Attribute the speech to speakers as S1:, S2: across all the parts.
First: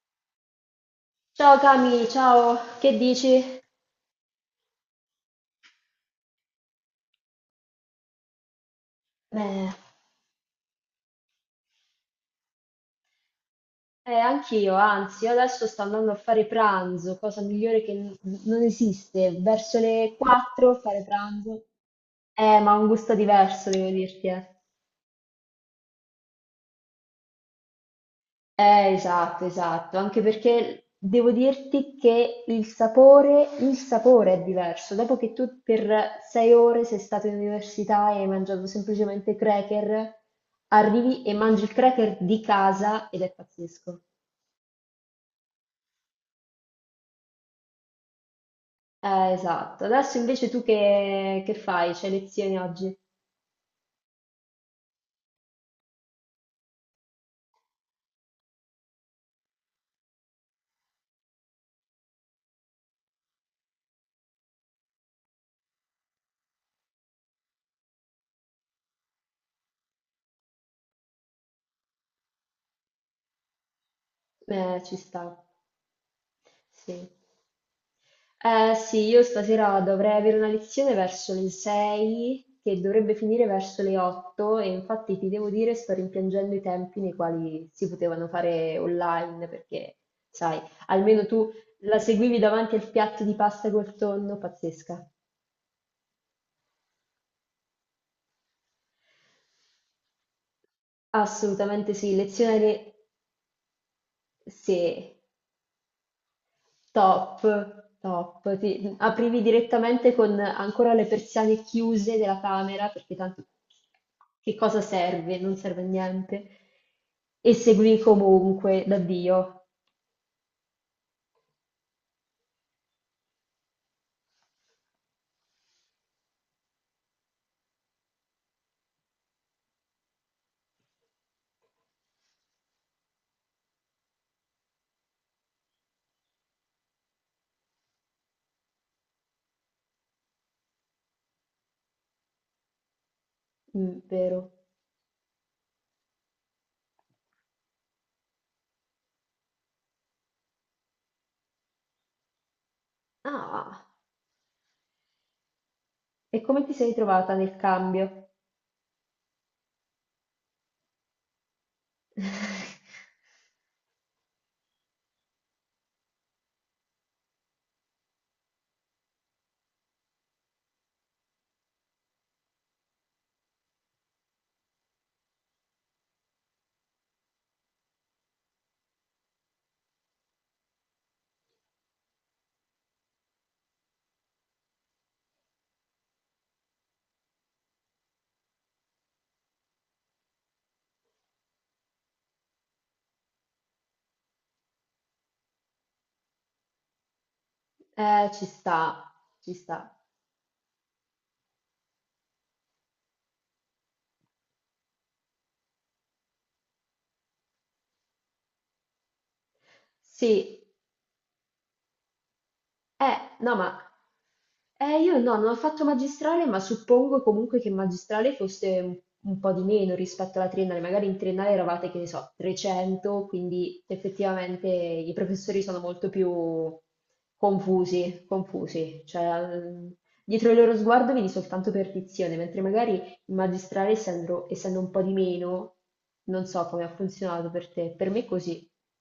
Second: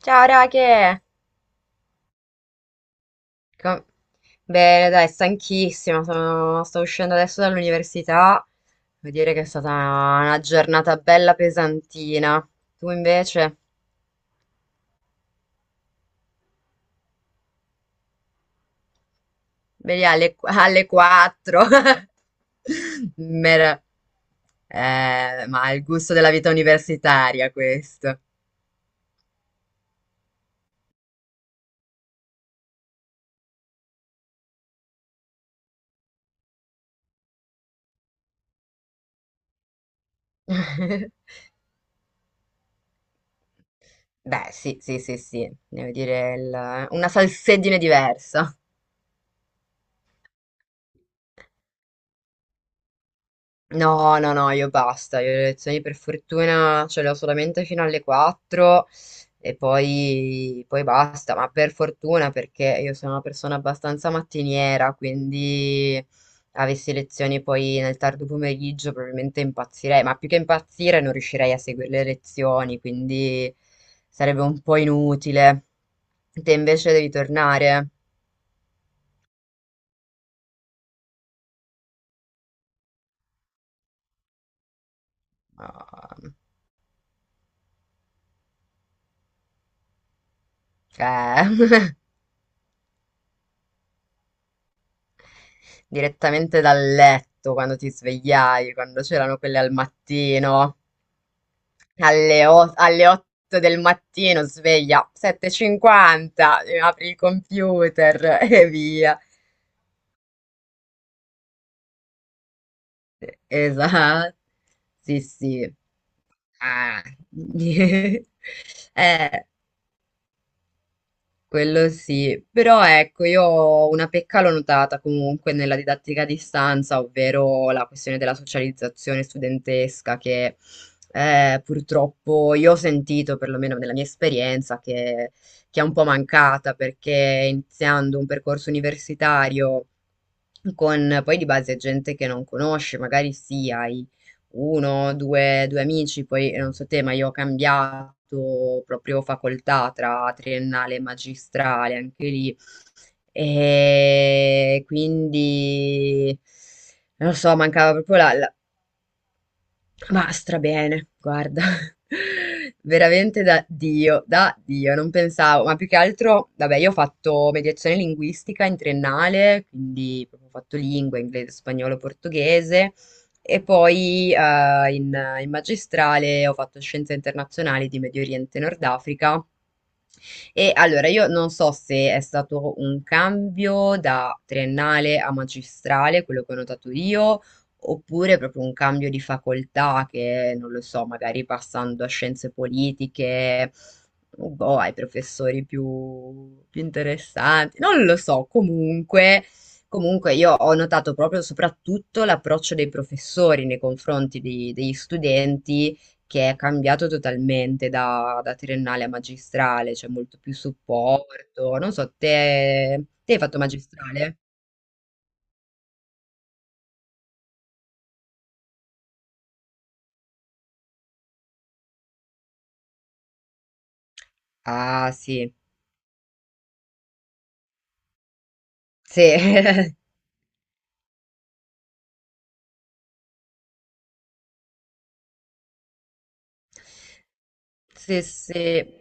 S1: Ciao Rache!
S2: Ciao Cami, ciao, che dici?
S1: Com- Bene, dai, stanchissima, sto uscendo adesso dall'università. Devo dire che è stata
S2: Beh,
S1: una giornata bella pesantina. Tu invece?
S2: anch'io, anzi, io adesso sto andando a fare pranzo, cosa migliore che non esiste, verso
S1: Vedi
S2: le
S1: alle, qu-
S2: 4
S1: alle
S2: fare
S1: 4.
S2: pranzo. Ma ha un gusto diverso,
S1: Mer-
S2: devo dirti.
S1: ma è il gusto della vita universitaria questo.
S2: Esatto, esatto, anche perché devo dirti che il sapore è diverso. Dopo che tu per 6 ore sei stato in università e hai mangiato semplicemente cracker, arrivi e mangi il cracker di casa ed è pazzesco.
S1: Beh, sì, sì, sì, sì, devo dire una salsedine diversa.
S2: Esatto. Adesso invece tu che fai? C'hai lezioni oggi?
S1: No, no, no, io basta, io le lezioni per fortuna ce le ho solamente fino alle 4 e poi basta, ma per fortuna perché io sono una persona abbastanza mattiniera, quindi avessi lezioni poi nel tardo pomeriggio probabilmente impazzirei, ma più che impazzire non riuscirei a seguire le lezioni, quindi sarebbe un po'
S2: Ci sta.
S1: inutile. Te invece
S2: Sì.
S1: devi tornare.
S2: Sì, io stasera dovrei avere una lezione verso le 6 che dovrebbe finire verso le 8, e infatti ti devo dire sto
S1: Ah,
S2: rimpiangendo i tempi nei quali si potevano fare online perché, sai, almeno
S1: eh.
S2: tu la seguivi davanti al piatto di pasta col tonno, pazzesca.
S1: Direttamente dal letto quando ti svegliavi, quando c'erano quelle al mattino,
S2: Assolutamente sì,
S1: alle, o- alle 8 del mattino sveglia,
S2: Sì,
S1: 7.50, apri il
S2: top,
S1: computer
S2: top.
S1: e via.
S2: Aprivi direttamente con ancora le persiane chiuse della camera, perché tanto
S1: Esatto,
S2: che cosa
S1: sì
S2: serve? Non
S1: sì.
S2: serve a niente.
S1: Ah.
S2: E seguivi comunque da
S1: Eh.
S2: Dio.
S1: Quello sì, però ecco, io ho una pecca l'ho notata comunque nella didattica a distanza, ovvero la questione della socializzazione studentesca, che purtroppo io ho sentito, perlomeno nella mia esperienza, che è un po' mancata, perché iniziando un percorso universitario con poi di base gente che non conosci, magari sì,
S2: Mm,
S1: hai
S2: vero?
S1: uno, due amici, poi non so te, ma io ho cambiato proprio facoltà tra triennale e magistrale, anche lì.
S2: Ah,
S1: E quindi
S2: e come ti sei
S1: non
S2: trovata
S1: lo so,
S2: nel
S1: mancava proprio
S2: cambio?
S1: ma strabene, guarda, veramente da Dio, non pensavo, ma più che altro, vabbè, io ho fatto mediazione linguistica in triennale, quindi proprio ho fatto lingua, inglese, spagnolo, portoghese, e poi in magistrale ho fatto scienze internazionali di Medio Oriente e Nord Africa, e allora io non so se è stato un cambio da triennale a magistrale, quello che ho notato io, oppure proprio un cambio di facoltà che, non lo so, magari passando a scienze politiche, boh, ai professori più, più interessanti, non lo
S2: Ci
S1: so,
S2: sta,
S1: comunque.
S2: ci sta.
S1: Comunque io ho notato proprio soprattutto l'approccio dei professori nei confronti degli studenti, che è cambiato totalmente da triennale a magistrale, c'è molto più
S2: Sì.
S1: supporto. Non so, te,
S2: Eh,
S1: te hai
S2: no,
S1: fatto
S2: ma
S1: magistrale?
S2: io no, non ho fatto magistrale, ma suppongo comunque che magistrale fosse un po' di meno rispetto alla triennale. Magari in triennale eravate, che ne so, 300, quindi effettivamente
S1: Ah,
S2: i
S1: sì,
S2: professori sono molto più confusi.
S1: sì,
S2: Cioè, dietro il loro sguardo vedi soltanto perdizione, mentre magari in magistrale, essendo un po' di meno, non so come ha funzionato per te. Per me
S1: sì,
S2: è così.
S1: sì.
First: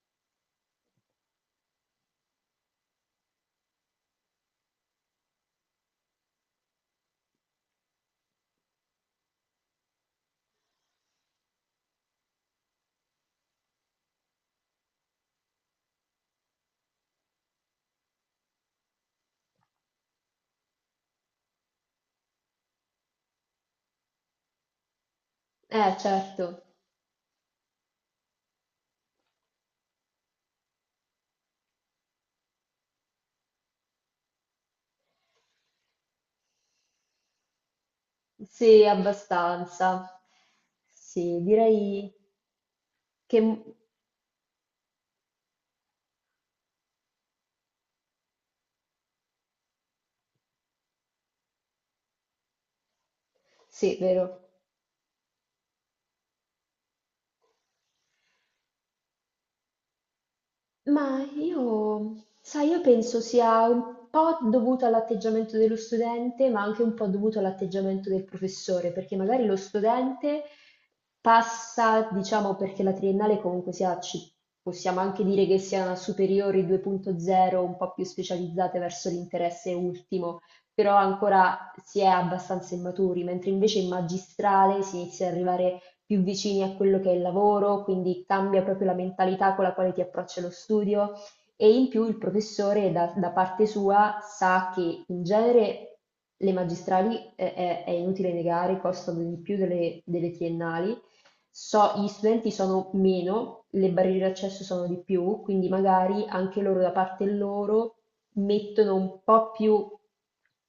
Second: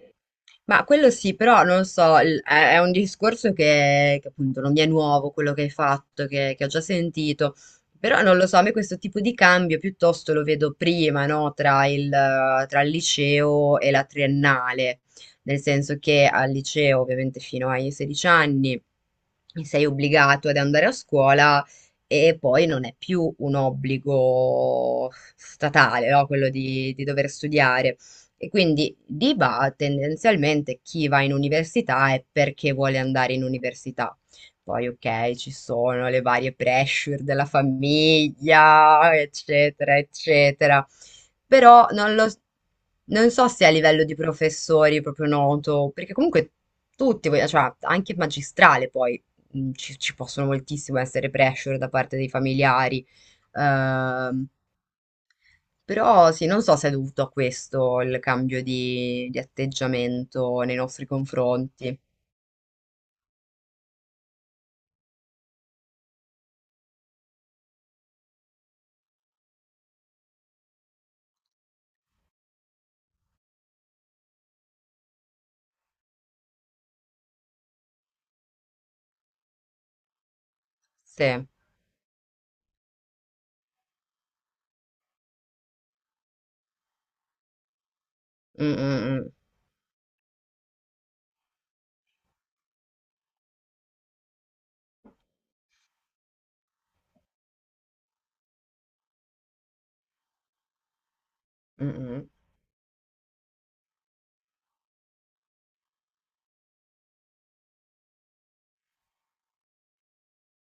S1: Ma quello sì, però non so, è un discorso che appunto non mi è nuovo quello che hai fatto, che ho già sentito, però non lo so, a me questo tipo di cambio piuttosto lo vedo prima, no? Tra il liceo e la triennale, nel senso che al liceo ovviamente fino ai 16 anni sei obbligato ad andare a scuola e poi non è più un obbligo statale, no? Quello
S2: Certo.
S1: di dover studiare. E quindi tendenzialmente chi va in università è perché vuole andare in università. Poi, ok, ci sono le varie pressure della
S2: Sì,
S1: famiglia, eccetera,
S2: abbastanza.
S1: eccetera.
S2: Sì,
S1: Però
S2: direi
S1: non lo, Non
S2: che...
S1: so se a livello di professori è proprio noto, perché comunque tutti, cioè anche il magistrale poi ci possono moltissimo essere pressure da parte dei familiari.
S2: Sì, vero.
S1: Ehm, Però sì, non so se è dovuto a questo il cambio di atteggiamento nei nostri
S2: Ma
S1: confronti.
S2: io, sai, io penso sia un po' dovuto all'atteggiamento dello studente, ma anche un po' dovuto all'atteggiamento del professore, perché magari lo studente passa, diciamo, perché la triennale comunque sia, possiamo anche dire che sia una superiore 2.0, un po' più specializzate verso l'interesse ultimo, però
S1: Sì, mm,
S2: ancora si è abbastanza immaturi, mentre invece in magistrale si inizia ad arrivare più vicini a quello che è il lavoro, quindi cambia
S1: mm,
S2: proprio la
S1: mm.
S2: mentalità con la quale ti approccia lo studio, e in più il professore da parte sua sa che in genere le magistrali è inutile negare, costano di più delle triennali,
S1: Mm,
S2: gli
S1: mm.
S2: studenti sono meno, le barriere d'accesso sono di più, quindi magari anche loro da parte loro mettono un po' più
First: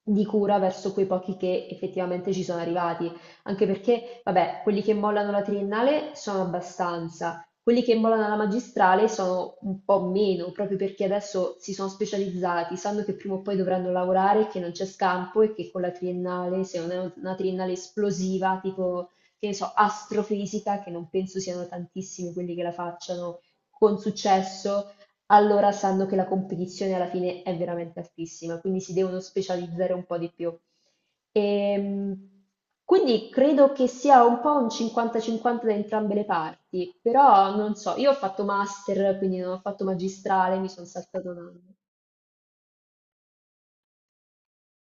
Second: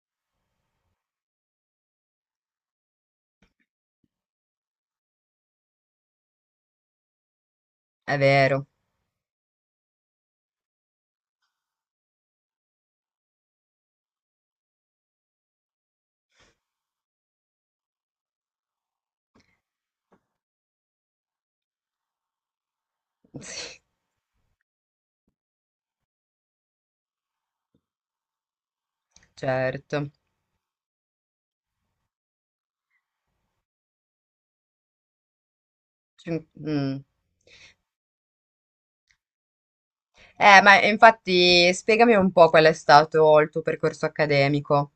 S2: di cura verso quei pochi che effettivamente ci sono arrivati, anche perché, vabbè, quelli che mollano la triennale sono abbastanza, quelli che
S1: È
S2: mollano la
S1: vero,
S2: magistrale sono un po' meno, proprio perché adesso si sono specializzati, sanno che prima o poi dovranno lavorare, che non c'è scampo e che con la triennale, se non è una triennale esplosiva, tipo, che ne so, astrofisica, che non penso siano tantissimi quelli che la facciano
S1: sì,
S2: con successo, allora sanno che la competizione alla fine è veramente altissima, quindi si devono specializzare un
S1: certo.
S2: po' di più. Ehm, quindi credo che sia un po' un 50-50 da entrambe le
S1: Ci-
S2: parti,
S1: mm.
S2: però non so, io ho fatto master, quindi non ho fatto magistrale, mi
S1: Ma
S2: sono saltato un
S1: infatti
S2: anno.
S1: spiegami un po' qual è stato il tuo percorso accademico.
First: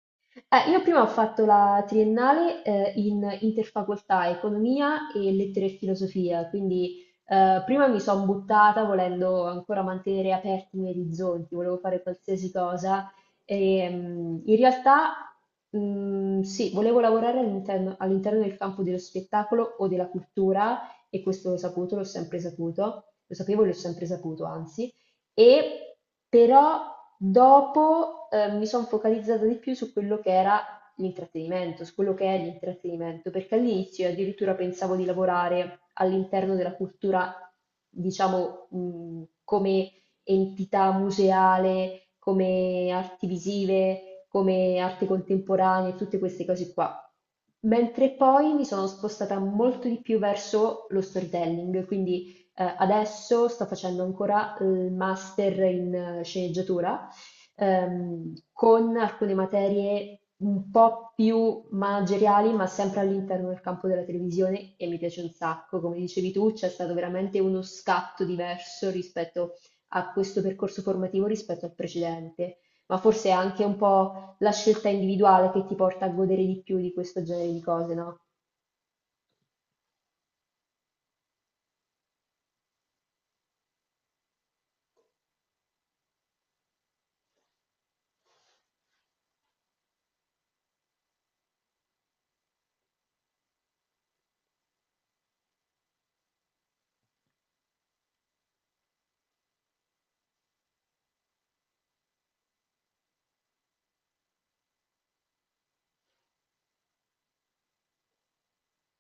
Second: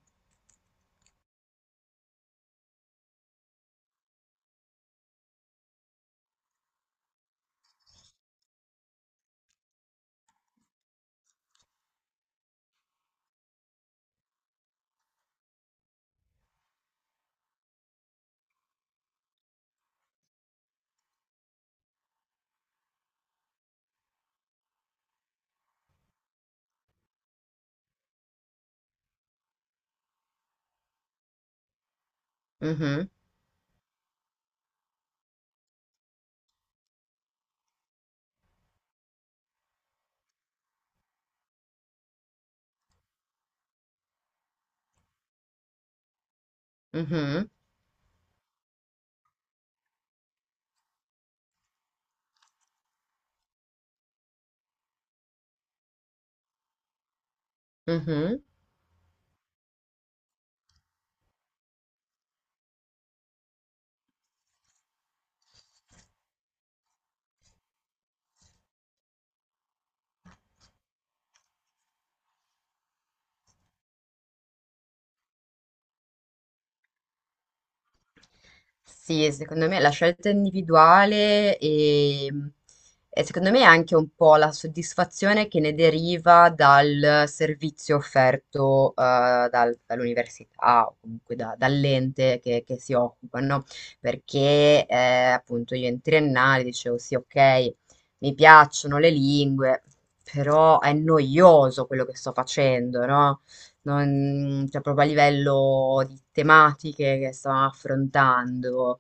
S2: Io prima ho fatto la triennale in interfacoltà economia e lettere e filosofia, quindi prima mi sono buttata volendo ancora mantenere aperti i miei orizzonti, volevo fare qualsiasi cosa, e in realtà sì, volevo lavorare all'interno del campo dello spettacolo o della cultura, e questo l'ho saputo, l'ho sempre saputo, lo sapevo e l'ho sempre saputo, anzi. E però dopo mi sono focalizzata di più su quello che era l'intrattenimento, su quello che è
S1: Mhm,
S2: l'intrattenimento, perché all'inizio io addirittura pensavo di lavorare all'interno della cultura, diciamo, come entità museale, come arti visive, come arte contemporanea, tutte queste cose qua.
S1: mhm,
S2: Mentre poi mi sono spostata molto di più verso lo storytelling, quindi adesso sto facendo ancora il master in sceneggiatura,
S1: mhm.
S2: con alcune materie un po' più manageriali, ma sempre all'interno del campo della televisione, e mi piace un sacco. Come dicevi tu, c'è stato veramente uno scatto diverso rispetto a questo percorso formativo rispetto al precedente, ma forse è anche un po' la scelta individuale che ti porta a godere di più di questo genere di cose, no?
S1: Sì, secondo me la scelta individuale e secondo me anche un po' la soddisfazione che ne deriva dal servizio offerto dall'università o comunque dall'ente che si occupa, no? Perché appunto io in triennale dicevo sì, ok, mi piacciono le lingue, però è noioso quello che sto facendo, no? Cioè proprio a livello di tematiche che stavamo affrontando.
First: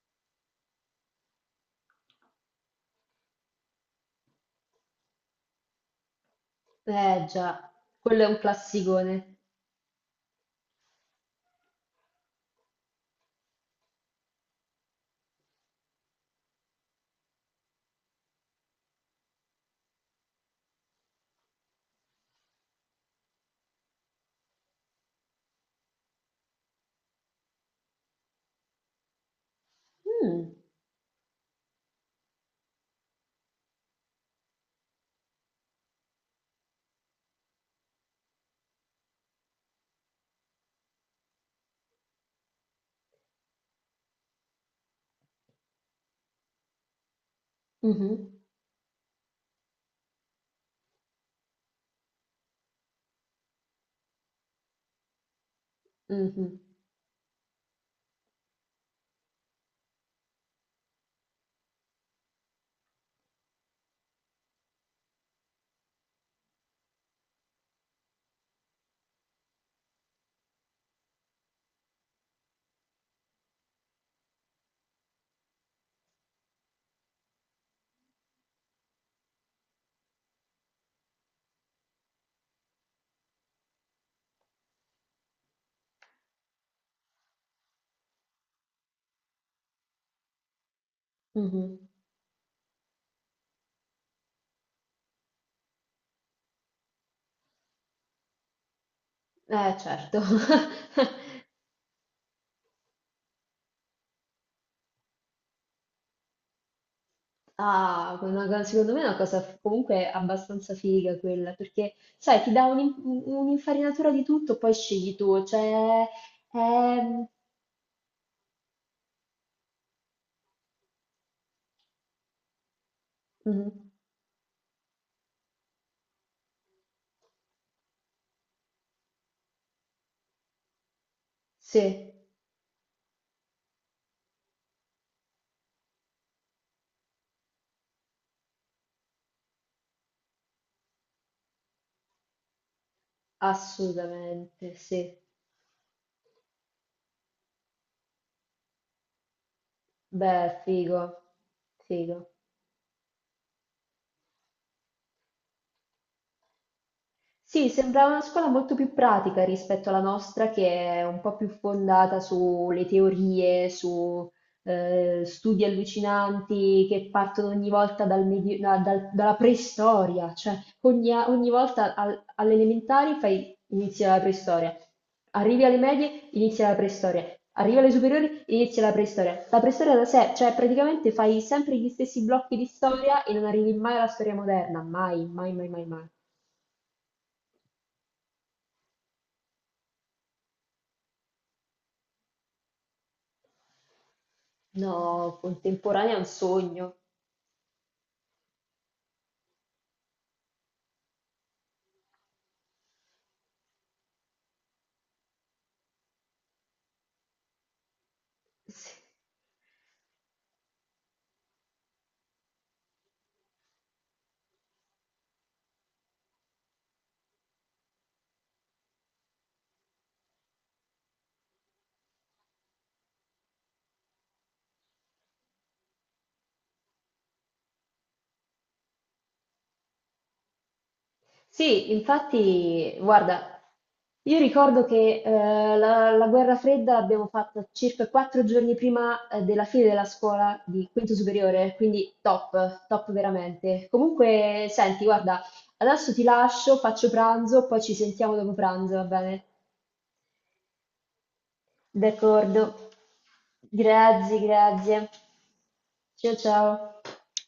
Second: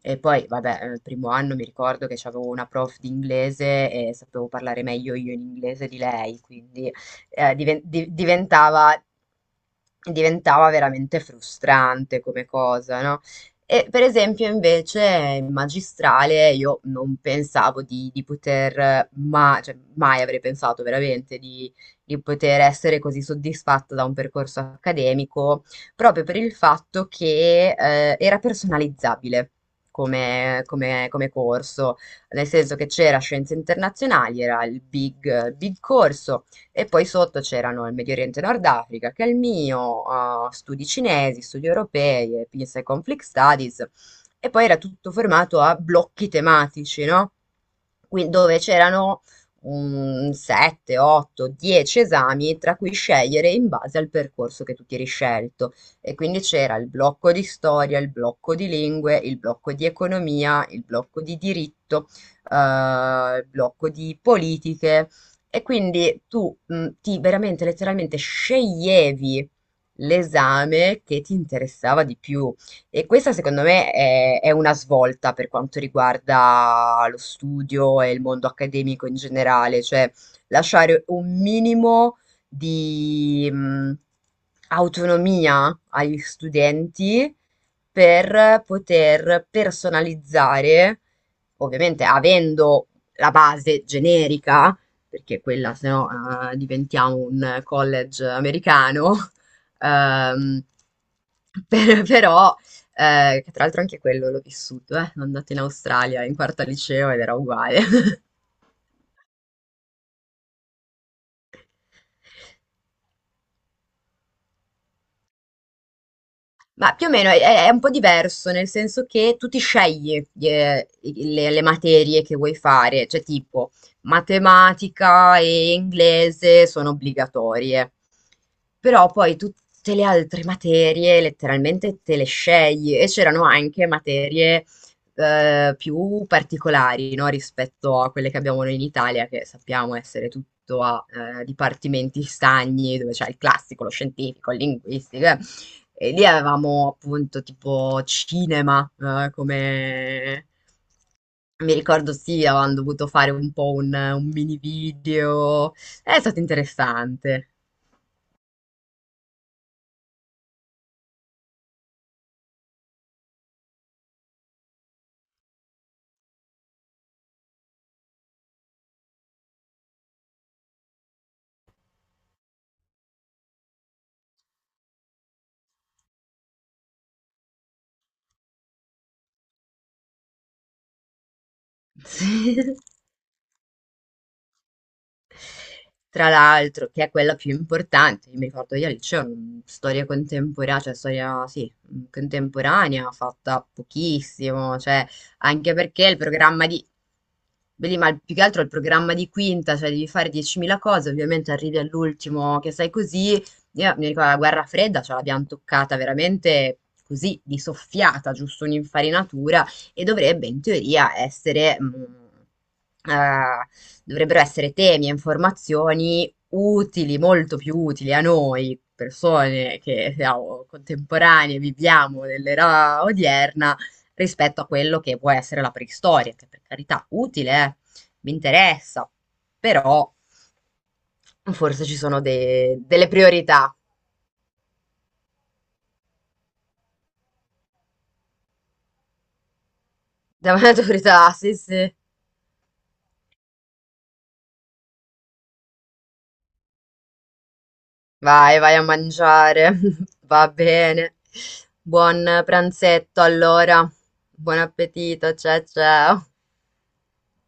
S1: E poi, vabbè, il primo anno mi ricordo che avevo una prof di inglese e sapevo parlare meglio io in inglese di lei, quindi
S2: Eh
S1: eh,
S2: già,
S1: diven- di-
S2: quello è un
S1: diventava,
S2: classicone.
S1: diventava veramente frustrante come cosa, no? E per esempio invece in magistrale io non pensavo di poter, ma, cioè, mai avrei pensato veramente di poter essere così soddisfatta da un percorso accademico, proprio per il fatto che era personalizzabile
S2: Mm.
S1: come corso, nel senso che c'era Scienze Internazionali, era il big, big corso, e poi sotto c'erano il Medio Oriente e Nord Africa, che è il mio, studi cinesi, studi europei, e Peace and Conflict Studies, e poi era tutto formato a blocchi tematici, no?
S2: Mh-mh,
S1: Quindi dove c'erano un 7, 8, 10 esami tra cui scegliere in base al percorso che tu ti eri scelto. E quindi
S2: mh-mh,
S1: c'era il blocco di storia, il blocco di lingue, il blocco di economia, il blocco di diritto, eh, il blocco di politiche. E quindi tu ti veramente letteralmente sceglievi l'esame che ti interessava di più. E questa secondo me è una svolta per quanto riguarda lo studio e il mondo accademico in generale, cioè lasciare un minimo di autonomia agli studenti per poter personalizzare,
S2: mh-mh.
S1: ovviamente avendo la base generica, perché quella se no diventiamo un college americano,
S2: Eh, certo.
S1: ehm, però, che tra l'altro anche quello l'ho vissuto, sono andata in Australia in quarta liceo ed era uguale.
S2: Ah, una co secondo me è una cosa f comunque abbastanza figa quella, perché sai ti dà un'infarinatura di tutto, poi scegli tu, cioè
S1: Ma più o
S2: ehm
S1: meno è un po' diverso, nel senso che tu ti scegli le materie che vuoi fare, cioè
S2: mh-mh,
S1: tipo matematica e inglese sono obbligatorie, però poi tutte le altre materie letteralmente
S2: sì,
S1: te le scegli e c'erano anche materie più particolari, no, rispetto a quelle che abbiamo noi in Italia, che sappiamo essere tutto a dipartimenti stagni, dove c'è il classico, lo scientifico, il
S2: assolutamente, sì.
S1: linguistico. eh. E lì avevamo appunto tipo cinema.
S2: Beh, figo,
S1: Mi ricordo
S2: figo.
S1: sì, avevamo dovuto fare un po' un, mini video. È stato interessante.
S2: Sì, sembrava una scuola molto più pratica rispetto alla nostra, che è un po' più fondata sulle teorie, su studi allucinanti che partono ogni volta dalla preistoria, cioè ogni volta alle elementari fai, inizia la preistoria, arrivi alle medie, inizia la preistoria, arrivi alle superiori, inizia la preistoria. La preistoria da sé, cioè praticamente fai sempre gli stessi
S1: Sì.
S2: blocchi di storia e non arrivi mai alla storia moderna, mai, mai, mai, mai, mai.
S1: Tra l'altro, che è quella più importante, io mi ricordo io al liceo, storia contemporanea, cioè storia, sì, contemporanea, fatta pochissimo, cioè,
S2: No,
S1: anche perché
S2: contemporanea
S1: il
S2: è un
S1: programma di,
S2: sogno.
S1: Beh, lì, ma più che altro il programma di quinta, cioè devi fare 10.000 cose, ovviamente arrivi all'ultimo che sai così, io mi ricordo la guerra fredda, ce l'abbiamo toccata veramente così, di soffiata, giusto
S2: Sì.
S1: un'infarinatura, e dovrebbe in teoria essere... eh, dovrebbero essere temi e informazioni utili, molto più utili a noi, persone che siamo contemporanee, viviamo nell'era odierna, rispetto a quello che può essere la preistoria, che per carità utile, mi interessa, però forse
S2: Sì,
S1: ci sono
S2: infatti,
S1: delle
S2: guarda,
S1: priorità.
S2: io ricordo che la guerra fredda l'abbiamo fatta circa 4 giorni prima della fine della scuola
S1: Davanti alle
S2: di quinto
S1: priorità, sì,
S2: superiore,
S1: sì.
S2: quindi top, top veramente. Comunque, senti, guarda, adesso ti lascio, faccio pranzo, poi ci sentiamo dopo
S1: Vai, vai a
S2: pranzo, va bene?
S1: mangiare. Va bene. Buon
S2: D'accordo.
S1: pranzetto allora.
S2: Grazie,
S1: Buon
S2: grazie.
S1: appetito, ciao ciao.
S2: Ciao, ciao.